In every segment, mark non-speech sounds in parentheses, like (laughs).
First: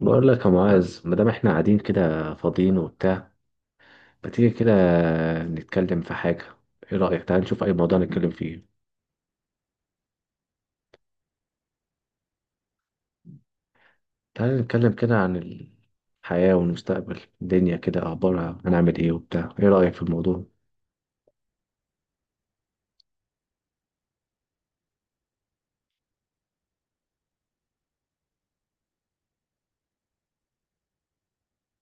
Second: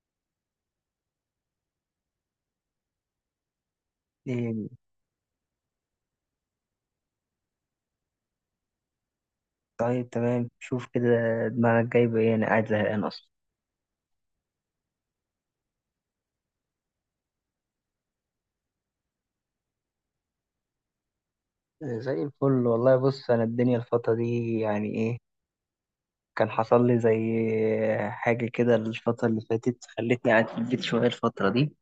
بقول لك يا معاذ، ما دام احنا قاعدين كده فاضيين وبتاع، ما تيجي إيه، كده نتكلم في حاجة. ايه رأيك؟ تعال نشوف اي موضوع نتكلم فيه. طيب تمام شوف كده. دماغك جايبة إيه؟ أنا قاعد زهقان أصلا. تعال نتكلم كده عن الحياة والمستقبل، الدنيا كده اخبارها، هنعمل ايه وبتاع؟ ايه رأيك في الموضوع؟ إيه، زي الفل والله. بص، أنا الدنيا الفترة دي يعني إيه، كان حصل لي زي حاجة كده الفترة اللي فاتت خلتني قاعد في البيت شوية الفترة دي،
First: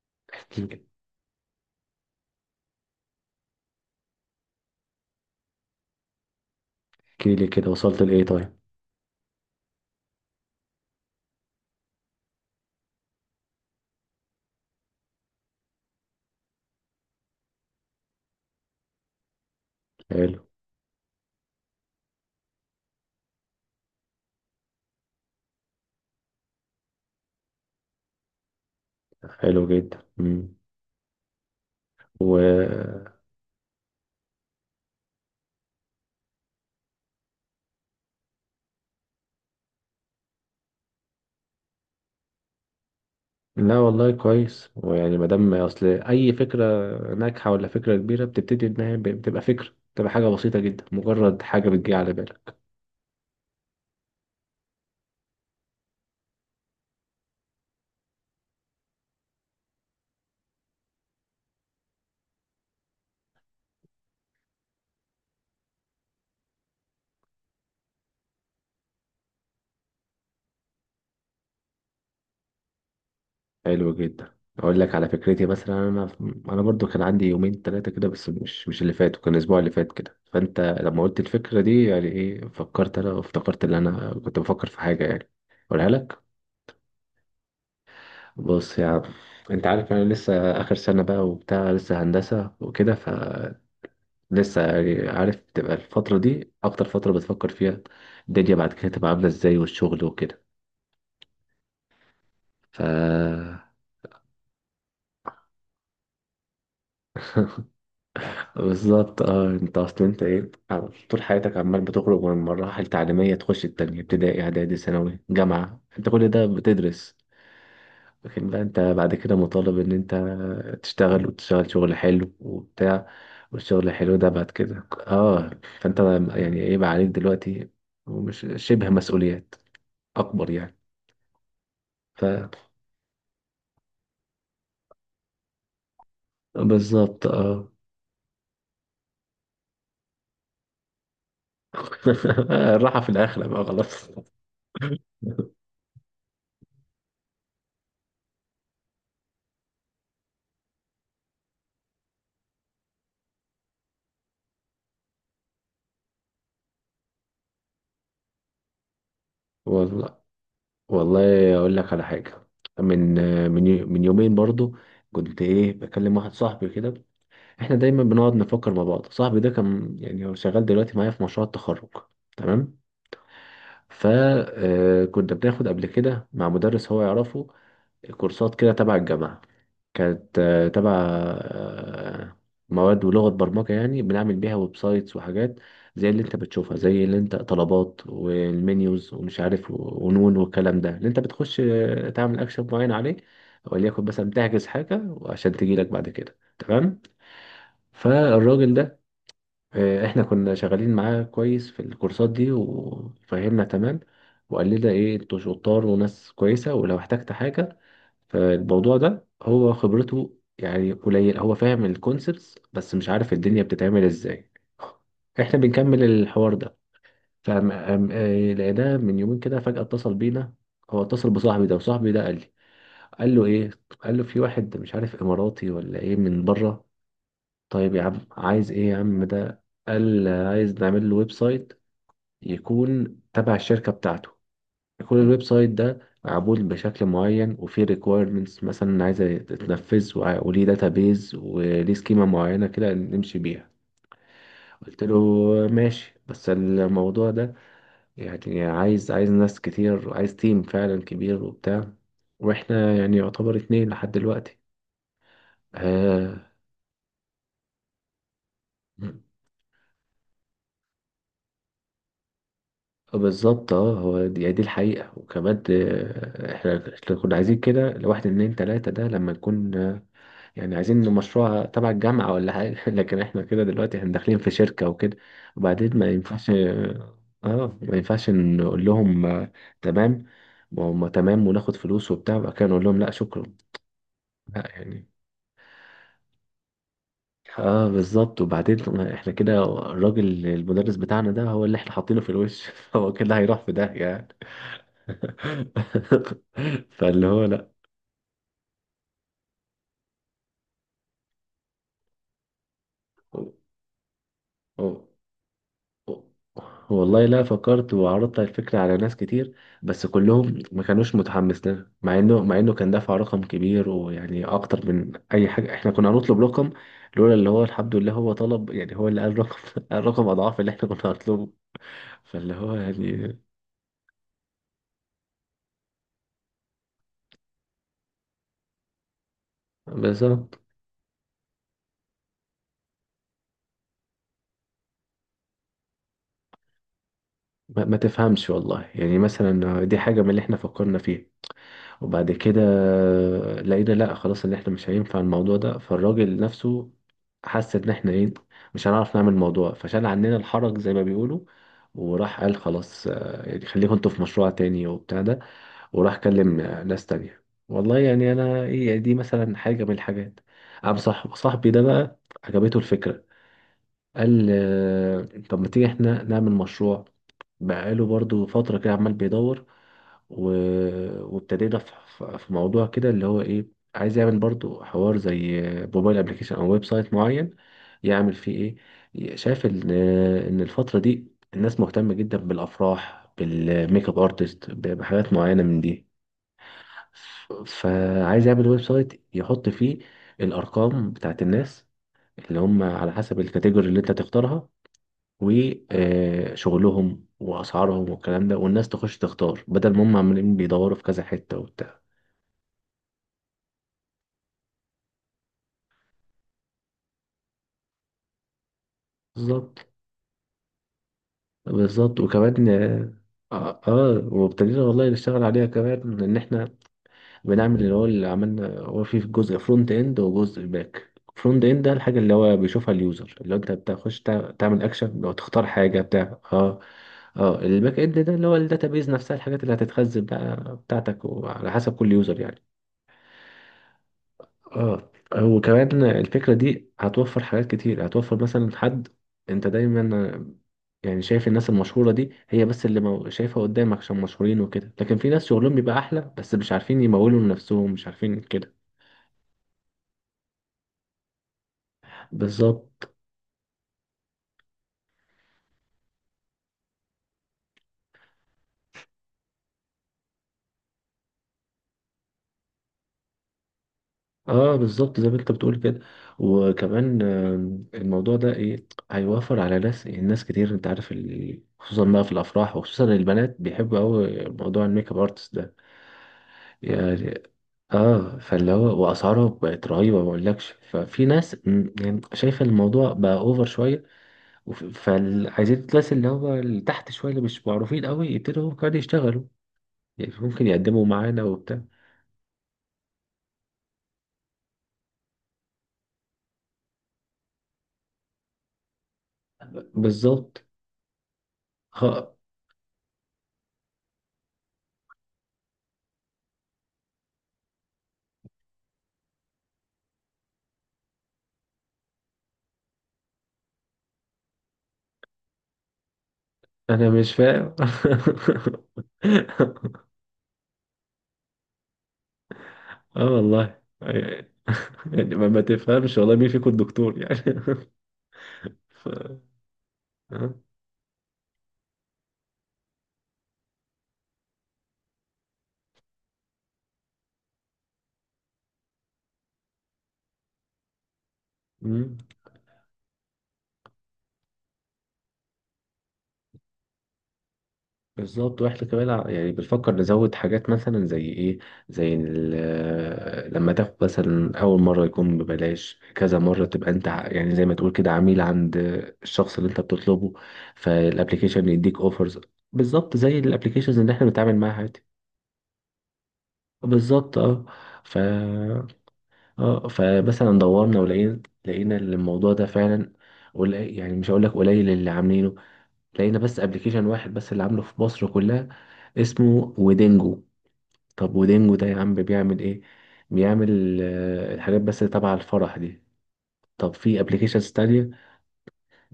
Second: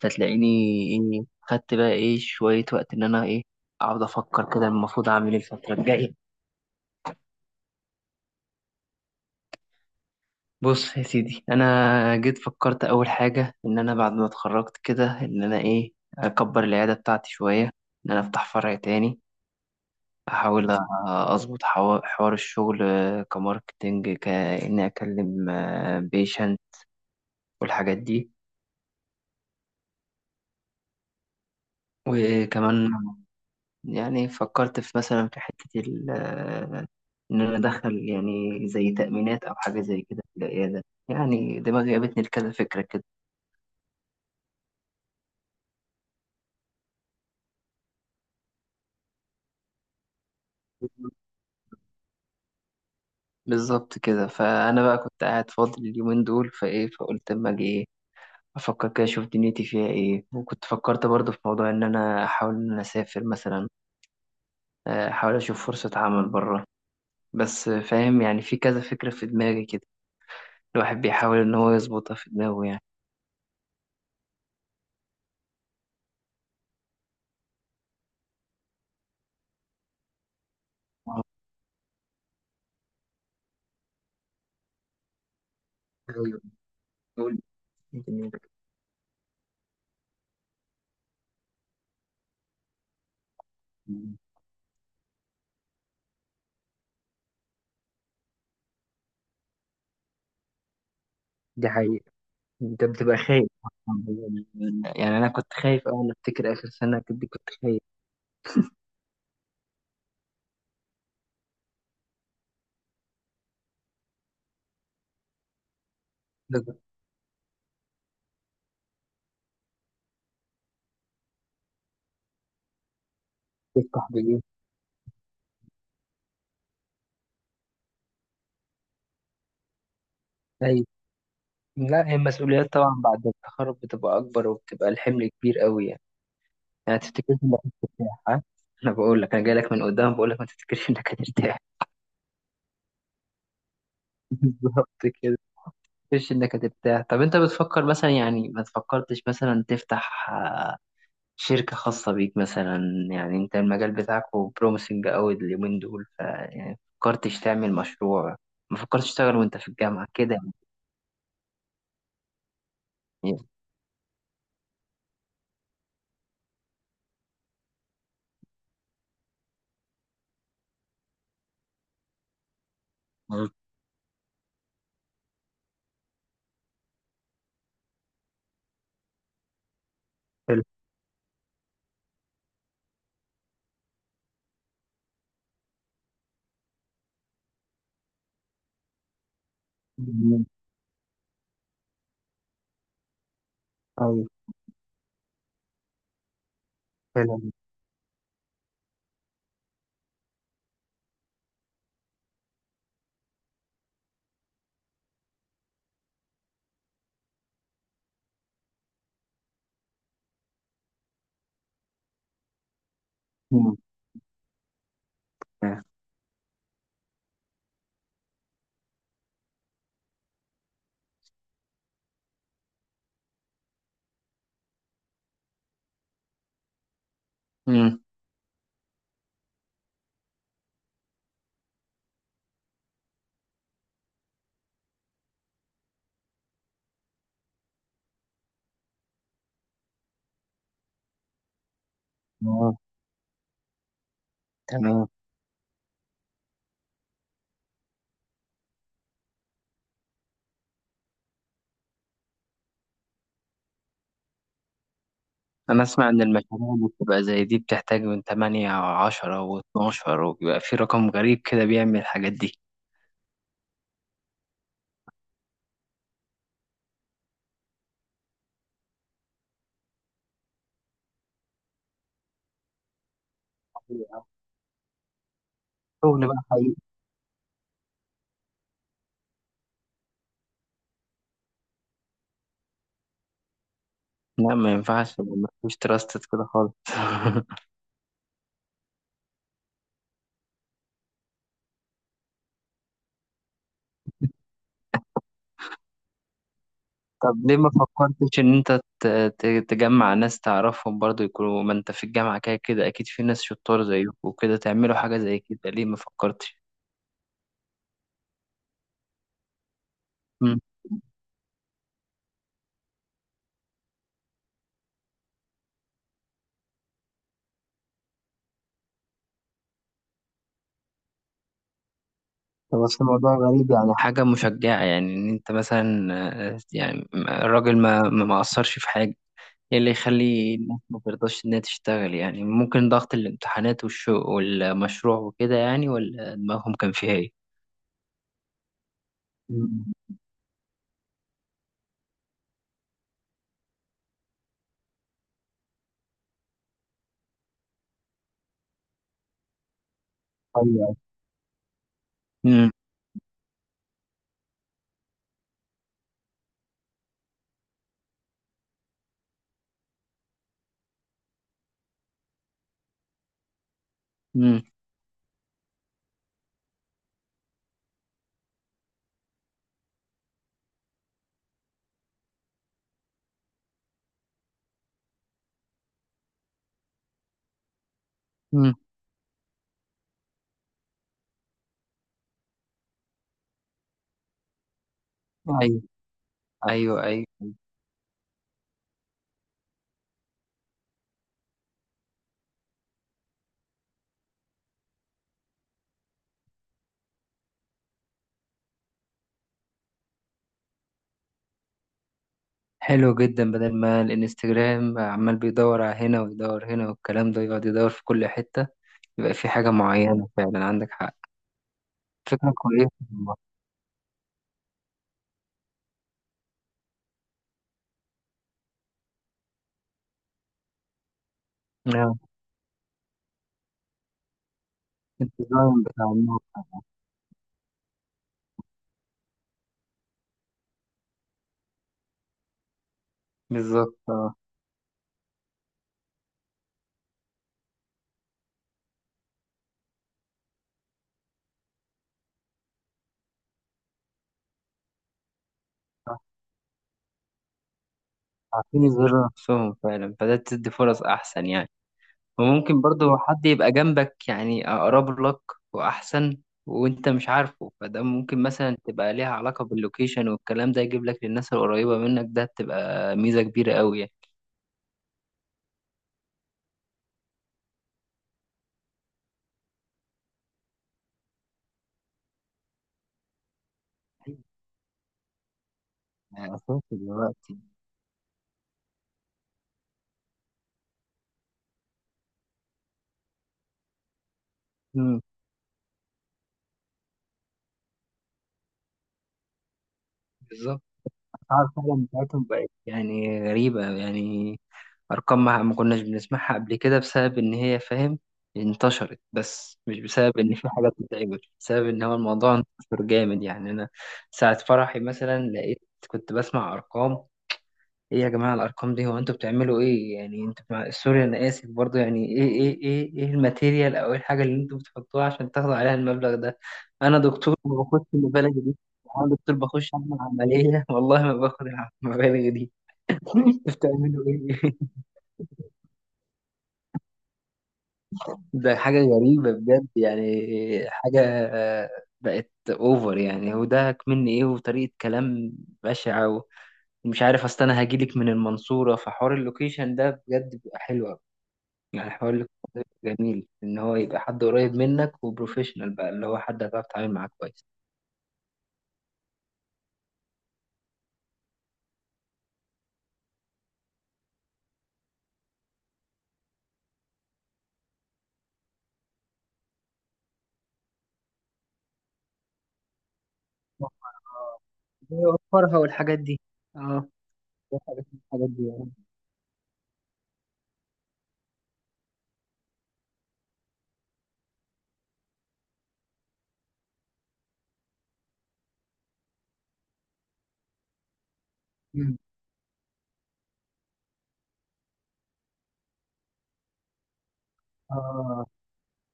فتلاقيني احكي لي. إيه خدت بقى إيه شوية وقت إن أنا إيه أقعد أفكر كده المفروض أعمل إيه الفترة الجاية. احكي لي كده، وصلت لايه طيب؟ بص يا سيدي، أنا جيت فكرت أول حاجة إن أنا بعد ما اتخرجت كده إن أنا إيه أكبر العيادة بتاعتي شوية، إن أنا أفتح فرع تاني. حلو. احاول اظبط حوار الشغل، آه، كماركتينج كاني اكلم بيشنت والحاجات دي. حلو جدا. مم. وكمان و يعني فكرت في مثلا في حتة ال- آه، ان انا ادخل يعني زي تأمينات او حاجة زي كده في العيادة. يعني دماغي جابتني لكذا فكرة كده. لا والله كويس، ويعني ما دام اصل اي فكرة ناجحة ولا فكرة كبيرة بتبتدي انها بتبقى فكرة، بتبقى حاجة بسيطة جدا، مجرد حاجة بتجي على بالك. بالظبط كده، فانا بقى كنت قاعد فاضي اليومين دول فايه، فقلت اما اجي ايه افكر كده اشوف دنيتي فيها ايه. وكنت فكرت برضه في موضوع ان انا احاول ان انا اسافر مثلا، احاول اشوف فرصة عمل بره. بس فاهم يعني في كذا فكرة في دماغي كده، الواحد بيحاول ان هو يظبطها في دماغه يعني. حلو جدا. اقول لك على فكرتي مثلا، انا انا برضو كان عندي يومين ثلاثه كده، بس مش اللي فات، وكان الاسبوع اللي فات كده. فانت لما قلت آه، الفكره دي يعني ايه، فكرت انا وافتكرت ان انا كنت بفكر في حاجه، يعني اقولها لك. أيوة. قول. بص يا عم، انت عارف انا لسه اخر سنه بقى وبتاع، لسه هندسه وكده، فلسه يعني عارف تبقى الفتره دي اكتر فتره بتفكر فيها الدنيا بعد كده تبقى عامله ازاي والشغل وكده. دي حقيقة. ف أنت بتبقى خايف يعني. أنا كنت خايف أوي، أنا أفتكر آخر سنة كنت خايف. بالظبط اه. انت اصلا انت ايه، طول حياتك عمال بتخرج من مراحل تعليميه تخش التانية، ابتدائي اعدادي ثانوي جامعه، انت كل ده ده كنت بتدرس. لكن بقى انت بعد كده مطالب ان انت تشتغل، وتشتغل شغل حلو وبتاع، والشغل بفتح الحلو ده بإيه؟ بعد كده اه، فانت يعني ايه بقى عليك دلوقتي، ومش شبه مسؤوليات اكبر يعني؟ خايف. لا، هي ف المسؤوليات طبعا بعد التخرج بتبقى أكبر وبتبقى الحمل كبير أوي يعني. يعني بالظبط تفتكرش إنك اه. هترتاح ها؟ انا بقول لك، انا جاي لك من قدام بقول لك ما تفتكرش انك هترتاح. (laughs) الراحه في الاخره بقى خلاص. (laughs) بالظبط كده. مش انك هتبتاع. طب انت بتفكر مثلا، يعني ما تفكرتش مثلا تفتح، آه، شركة خاصة بيك مثلا؟ يعني انت المجال بتاعك بروميسنج قوي اليومين دول، ف يعني فكرتش تعمل مشروع؟ ما فكرتش تشتغل وانت في الجامعة والله، كده؟ والله اقول لك على حاجه. من يعني من يومين برضو كنت ايه بكلم واحد صاحبي كده. احنا دايما بنقعد نفكر مع بعض. صاحبي ده كان يعني هو شغال دلوقتي معايا في مشروع التخرج، تمام؟ مم. فكنا بناخد قبل كده مع مدرس هو يعرفه كورسات كده تبع الجامعه. كانت حلو. تبع مواد ولغة برمجة، يعني بنعمل بيها ويب سايتس وحاجات زي اللي انت بتشوفها، زي اللي انت طلبات والمنيوز ومش عارف ونون مم. والكلام ده، اللي انت بتخش تعمل اكشن معين عليه، وليكن أيوة، مثلا بتحجز حاجة وعشان تجيلك بعد كده، تمام. حلو. فالراجل ده احنا كنا شغالين معاه كويس في الكورسات دي، وفهمنا تمام، وقال لنا ايه، انتوا شطار وناس كويسة، ولو احتجت حاجة. فالموضوع ده هو خبرته يعني قليل، هو فاهم الكونسبتس بس مش عارف الدنيا مم. بتتعمل ازاي. احنا بنكمل الحوار ده، فلقيناه من يومين كده فجأة اتصل بينا. هو اتصل بصاحبي ده، وصاحبي ده قال لي، قال له ايه، قال له في واحد مش عارف اماراتي ولا ايه من بره. طيب مم. يا عم عايز ايه يا عم؟ ده قال عايز نعمل له ويب سايت يكون تبع الشركة بتاعته. كل الويب سايت ده معمول بشكل معين، وفيه requirements مثلا عايزة تتنفذ، وليه داتابيز وليه سكيمة معينة آه، كده نمشي بيها. قلت تمام. له ماشي، بس الموضوع ده يعني عايز ناس كتير، وعايز تيم فعلا كبير وبتاع، واحنا يعني يعتبر اتنين لحد دلوقتي. أنا أسمع إن آه، المشاريع اللي بتبقى زي دي بتحتاج من 8 أو 10 و12، وبيبقى في رقم غريب كده بيعمل الحاجات دي. بالظبط اه. هو دي، يعني دي الحقيقة. وكمان احنا كنا عايزين كده لواحد اتنين تلاتة، ده لما نكون يعني عايزين إنه مشروع تبع الجامعة ولا حاجة. (laughs) لكن احنا كده دلوقتي احنا داخلين في شركة وكده، وبعدين ما شغل ينفعش. بقى. اه ما ينفعش نقول لهم تمام وهم تمام، وناخد فلوس وبتاع، وبعد كده نقول لهم لا شكرا. لا، لا ما يعني، ينفعش، ما فيش تراستد كده خالص. (laughs) اه بالظبط. وبعدين احنا كده الراجل المدرس بتاعنا ده هو اللي احنا حاطينه في الوش، (laughs) هو كده هيروح في داهية يعني. (laughs) فاللي طب ليه هو ما فكرتش ان انت تجمع ناس تعرفهم برضو يكونوا ما انت في الجامعة كده، كده اكيد في ناس شطار زيك وكده لا تعملوا حاجة زي كده؟ ليه ما فكرتش؟ والله، لا فكرت وعرضت الفكرة على ناس كتير، بس مم. كلهم ما كانوش متحمس لها، مع انه كان دافع رقم كبير، ويعني اكتر من اي حاجة احنا كنا هنطلب رقم. لولا اللي هو الحمد لله هو طلب، يعني هو اللي قال رقم، (laughs) الرقم اضعاف اللي احنا كنا هنطلبه. فاللي هو طب بس الموضوع يعني غريب يعني. حاجة مشجعة يعني، ان انت مثلا، آه، يعني الراجل ما اثرش في حاجة. ايه اللي يخلي بالظبط. الناس ما ترضاش انها تشتغل يعني؟ ممكن ضغط الامتحانات والشو والمشروع وكده يعني، ولا دماغهم كان فيها ايه؟ ما تفهمش والله، يعني مثلا مم. دي حاجة من اللي احنا فكرنا فيها. وبعد كده لقينا لا خلاص، ان احنا مش هينفع الموضوع ده. فالراجل نفسه حس ان احنا ايه، مش هنعرف نعمل الموضوع، فشال عننا الحرج زي أيوة. ما بيقولوا. وراح قال خلاص يعني خليكم انتوا في مشروع تاني وبتاع ده. وراح كلم ناس تانية. والله يعني انا ايه، يعني دي مثلا حاجة من الحاجات. قام صاحبي ده بقى عجبته الفكرة، قال امم. طب ما تيجي احنا نعمل مشروع. بقاله برضو فترة كده عمال بيدور و... وابتدينا في... في موضوع كده اللي هو ايه، عايز يعمل برضو حوار زي موبايل ابلكيشن او ويب سايت معين، يعمل امم. فيه ايه، شايف ان ان الفترة دي الناس مهتمة جدا بالافراح، بالميك اب ارتست، بحاجات معينة ايوه، من دي. ايوه، ايوه. فعايز يعمل ويب سايت، يحط فيه الارقام بتاعت الناس اللي هم على حسب الكاتيجوري اللي انت تختارها، وشغلهم واسعارهم والكلام ده، والناس تخش تختار، بدل ما هم عمالين بيدوروا في كذا حته وبتاع. حلو جدا، بدل ما الانستجرام عمال بيدور على هنا ويدور هنا والكلام ده، يقعد يدور في كل حتة. يبقى في حاجة بالظبط. معينة فعلا، عندك حق. بالظبط فكرة وكمان كويسة اه. والله. وابتدينا والله نشتغل عليها، كمان ان احنا بنعمل اللي هو، اللي عملنا هو في جزء فرونت اند وجزء باك فرونت اند. ده آه، الحاجه اللي هو بيشوفها اليوزر، اللي هو انت بتخش تعمل اكشن، لو تختار الديزاين حاجه بتاع بتاع الموقع. اه. اه الباك اند ده اللي هو الداتابيز نفسها، الحاجات اللي هتتخزن بقى بتاعتك وعلى حسب كل يوزر يعني. بالظبط اه. اه. وكمان الفكرة دي هتوفر حاجات كتير، هتوفر مثلا حد، انت دايما يعني شايف الناس المشهورة دي هي بس اللي شايفها قدامك عشان مشهورين وكده، لكن في ناس شغلهم بيبقى صح. احلى بس مش عارفين يمولوا لنفسهم، مش عارفين كده. عارفين يظهروا نفسهم فعلا، فده تدي فرص أحسن يعني. وممكن بالظبط برضه حد يبقى جنبك يعني أقرب لك وأحسن وأنت مش عارفه، فده ممكن مثلا تبقى ليها علاقة باللوكيشن والكلام ده، يجيب لك للناس القريبة منك. ده تبقى ميزة كبيرة أوي يعني. اه. بالظبط زي ما انت بتقول كده. وكمان الموضوع ده ايه، هيوفر على ناس، الناس كتير انت عارف ال... خصوصا بقى في الافراح، وخصوصا البنات بيحبوا قوي موضوع الميك اب ارتست يعني أساسي ده. دلوقتي. اه فاللي هو واسعاره بقت رهيبه ما اقولكش. ففي ناس يعني شايفه الموضوع بقى اوفر شويه. مم، فعايزين الناس اللي هو اللي تحت شويه اللي مش معروفين قوي يبتدوا هم كمان يشتغلوا، يعني ممكن بالظبط. يقدموا معانا الأسعار وبتاع. فعلا بتاعتهم بقت يعني غريبة يعني. أرقام ما كناش بنسمعها قبل كده، بسبب إن هي فاهم انتشرت، بس مش بسبب إن بالظبط في حاجة بتتعمل، بسبب إن هو خ- الموضوع انتشر جامد يعني. أنا ساعة فرحي مثلا لقيت، كنت بسمع أرقام. إيه يا جماعة الأرقام دي؟ هو أنتوا بتعملوا إيه يعني؟ أنتوا مع، سوري أنا آسف برضو، يعني إيه الماتيريال، أو إيه الحاجة اللي أنتوا بتحطوها عشان تاخدوا عليها المبلغ ده؟ انا أنا مش دكتور فاهم. ما باخدش المبالغ دي. أنا دكتور (laughs) بخش أعمل عملية (laughs) والله ما باخد المبالغ دي. اه (laughs) والله، بتعملوا إيه؟ يعني ما تفهمش والله مين فيكم الدكتور يعني. ده (laughs) حاجة ف... غريبة بجد يعني. آه. حاجة، آه، بقت اوفر يعني. هو ده مني ايه، وطريقة كلام بشعة. ومش عارف، اصل انا هجيلك من المنصورة، فحوار اللوكيشن ده بجد بيبقى حلو أوي. يعني مم. حوار اللوكيشن ده بيبقى جميل، ان هو يبقى حد قريب منك وبروفيشنال بقى، اللي هو حد هتعرف تتعامل معاه كويس. بالظبط. واحنا كمان يعني بنفكر نزود حاجات مثلا زي ايه، زي لما تاخد مثلا اول مره يكون ببلاش، كذا مره تبقى انت يعني زي ما تقول كده عميل عند الشخص اللي انت بتطلبه، فالابليكيشن يديك اوفرز، بالظبط زي الابليكيشنز اللي احنا بنتعامل معاها عادي. يوفرها والحاجات دي. اه، بالظبط اه. ده حاجة ف من الحاجات دي يعني. اه فمثلا دورنا ولقينا، لقينا الموضوع ده فعلا قليل، يعني مش هقول لك قليل اللي عاملينه، لقينا بس ابليكيشن واحد بس اللي عامله في مصر كلها، اسمه ويدنجو. طب ودينجو ده يا عم مم. بيعمل ايه؟ بيعمل الحاجات بس تبع الفرح دي. طب في ابلكيشنز تانية؟ اه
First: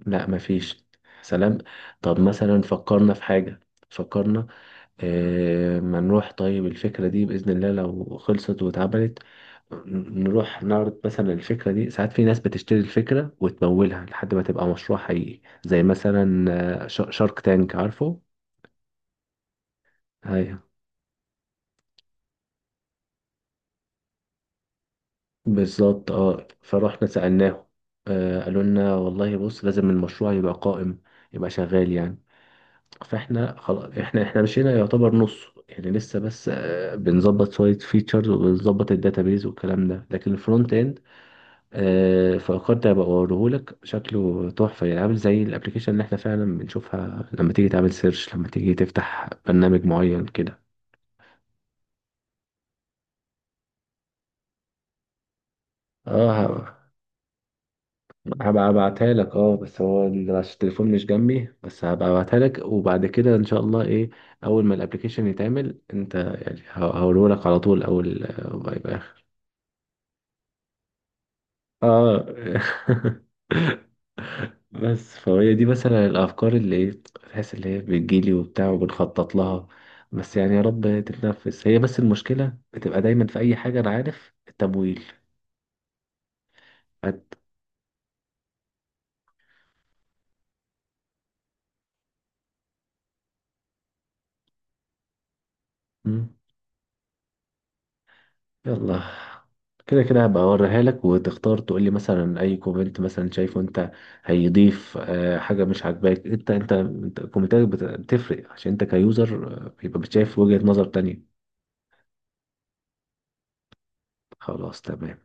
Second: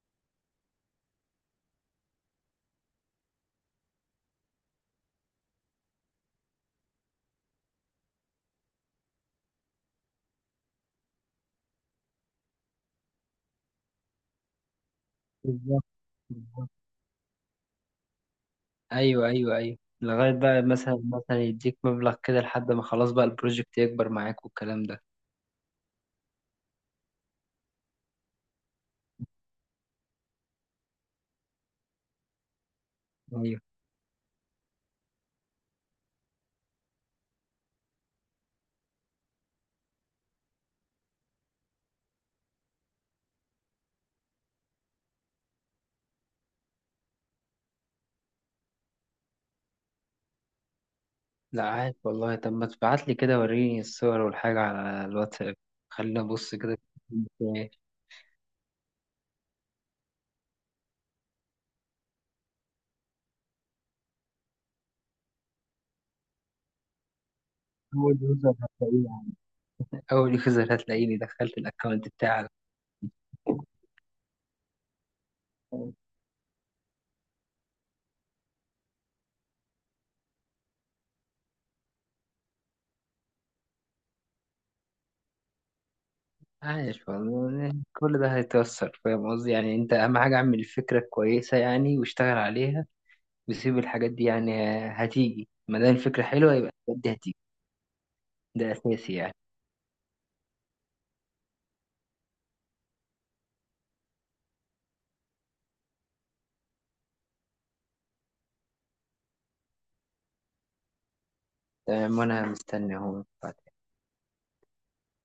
لا مفيش. سلام. طب مثلا فكرنا في حاجة. فكرنا ما نروح، طيب الفكرة دي بإذن الله لو خلصت واتعملت، نروح نعرض مثلا الفكرة دي، ساعات في ناس بتشتري الفكرة وتمولها لحد ما تبقى مشروع حقيقي، بالظبط. زي مثلا شارك تانك عارفه. ايوه ايوه ايوه، لغايه هاي. بقى مثلا مثلا يديك مبلغ كده لحد ما خلاص بقى البروجكت يكبر معاك والكلام ده. بالظبط اه. فرحنا سألناهم، آه قالوا لنا والله بص لازم المشروع يبقى قائم، يبقى شغال يعني. فاحنا ايوه. خلاص احنا مشينا يعتبر نص يعني، لسه بس آه بنظبط شوية فيتشرز وبنظبط الداتابيز والكلام ده. لكن الفرونت اند آه فكرت ابقى اوريهولك، شكله تحفة يعني، عامل زي الابلكيشن اللي احنا فعلا بنشوفها لما تيجي تعمل سيرش، لما تيجي تفتح برنامج معين كده. لا عارف والله. طب ما تبعت لي كده وريني الصور والحاجه على الواتساب، خلينا ابص اه كده. هبقى ابعتها لك اه، بس هو عشان التليفون مش جنبي، بس هبقى ابعتها لك، وبعد كده ان شاء الله ايه، اول ما الابلكيشن يتعمل انت يعني هقوله لك على طول، اول اول يوزر ما يبقى اخر هتلاقيني. اول يوزر هتلاقيني دخلت الاكونت اه. بتاعك. (laughs) بس فهي دي مثلا الافكار اللي ايه، تحس اللي هي بتجيلي وبتاع وبنخطط لها، بس يعني يا رب تتنفس هي، بس المشكلة بتبقى دايما في اي حاجة انا عارف، التمويل. عايش هت- والله، كل ده هيتوصل. فاهم قصدي يعني، انت اهم حاجه اعمل الفكره كويسه يعني، واشتغل عليها وسيب الحاجات دي يعني، هتيجي. ما دام الفكره حلوه، يبقى الحاجات دي هتيجي. ده يلا اساسي يعني. كده كده هبقى اوريها لك، وتختار تقول لي مثلا اي كومنت مثلا شايفه انت، هيضيف حاجه مش عاجباك، انت كومنتاتك بتفرق عشان انت كيوزر بيبقى بتشايف وجهه نظر تانية. تمام، وانا مستني اهو. خلاص تمام.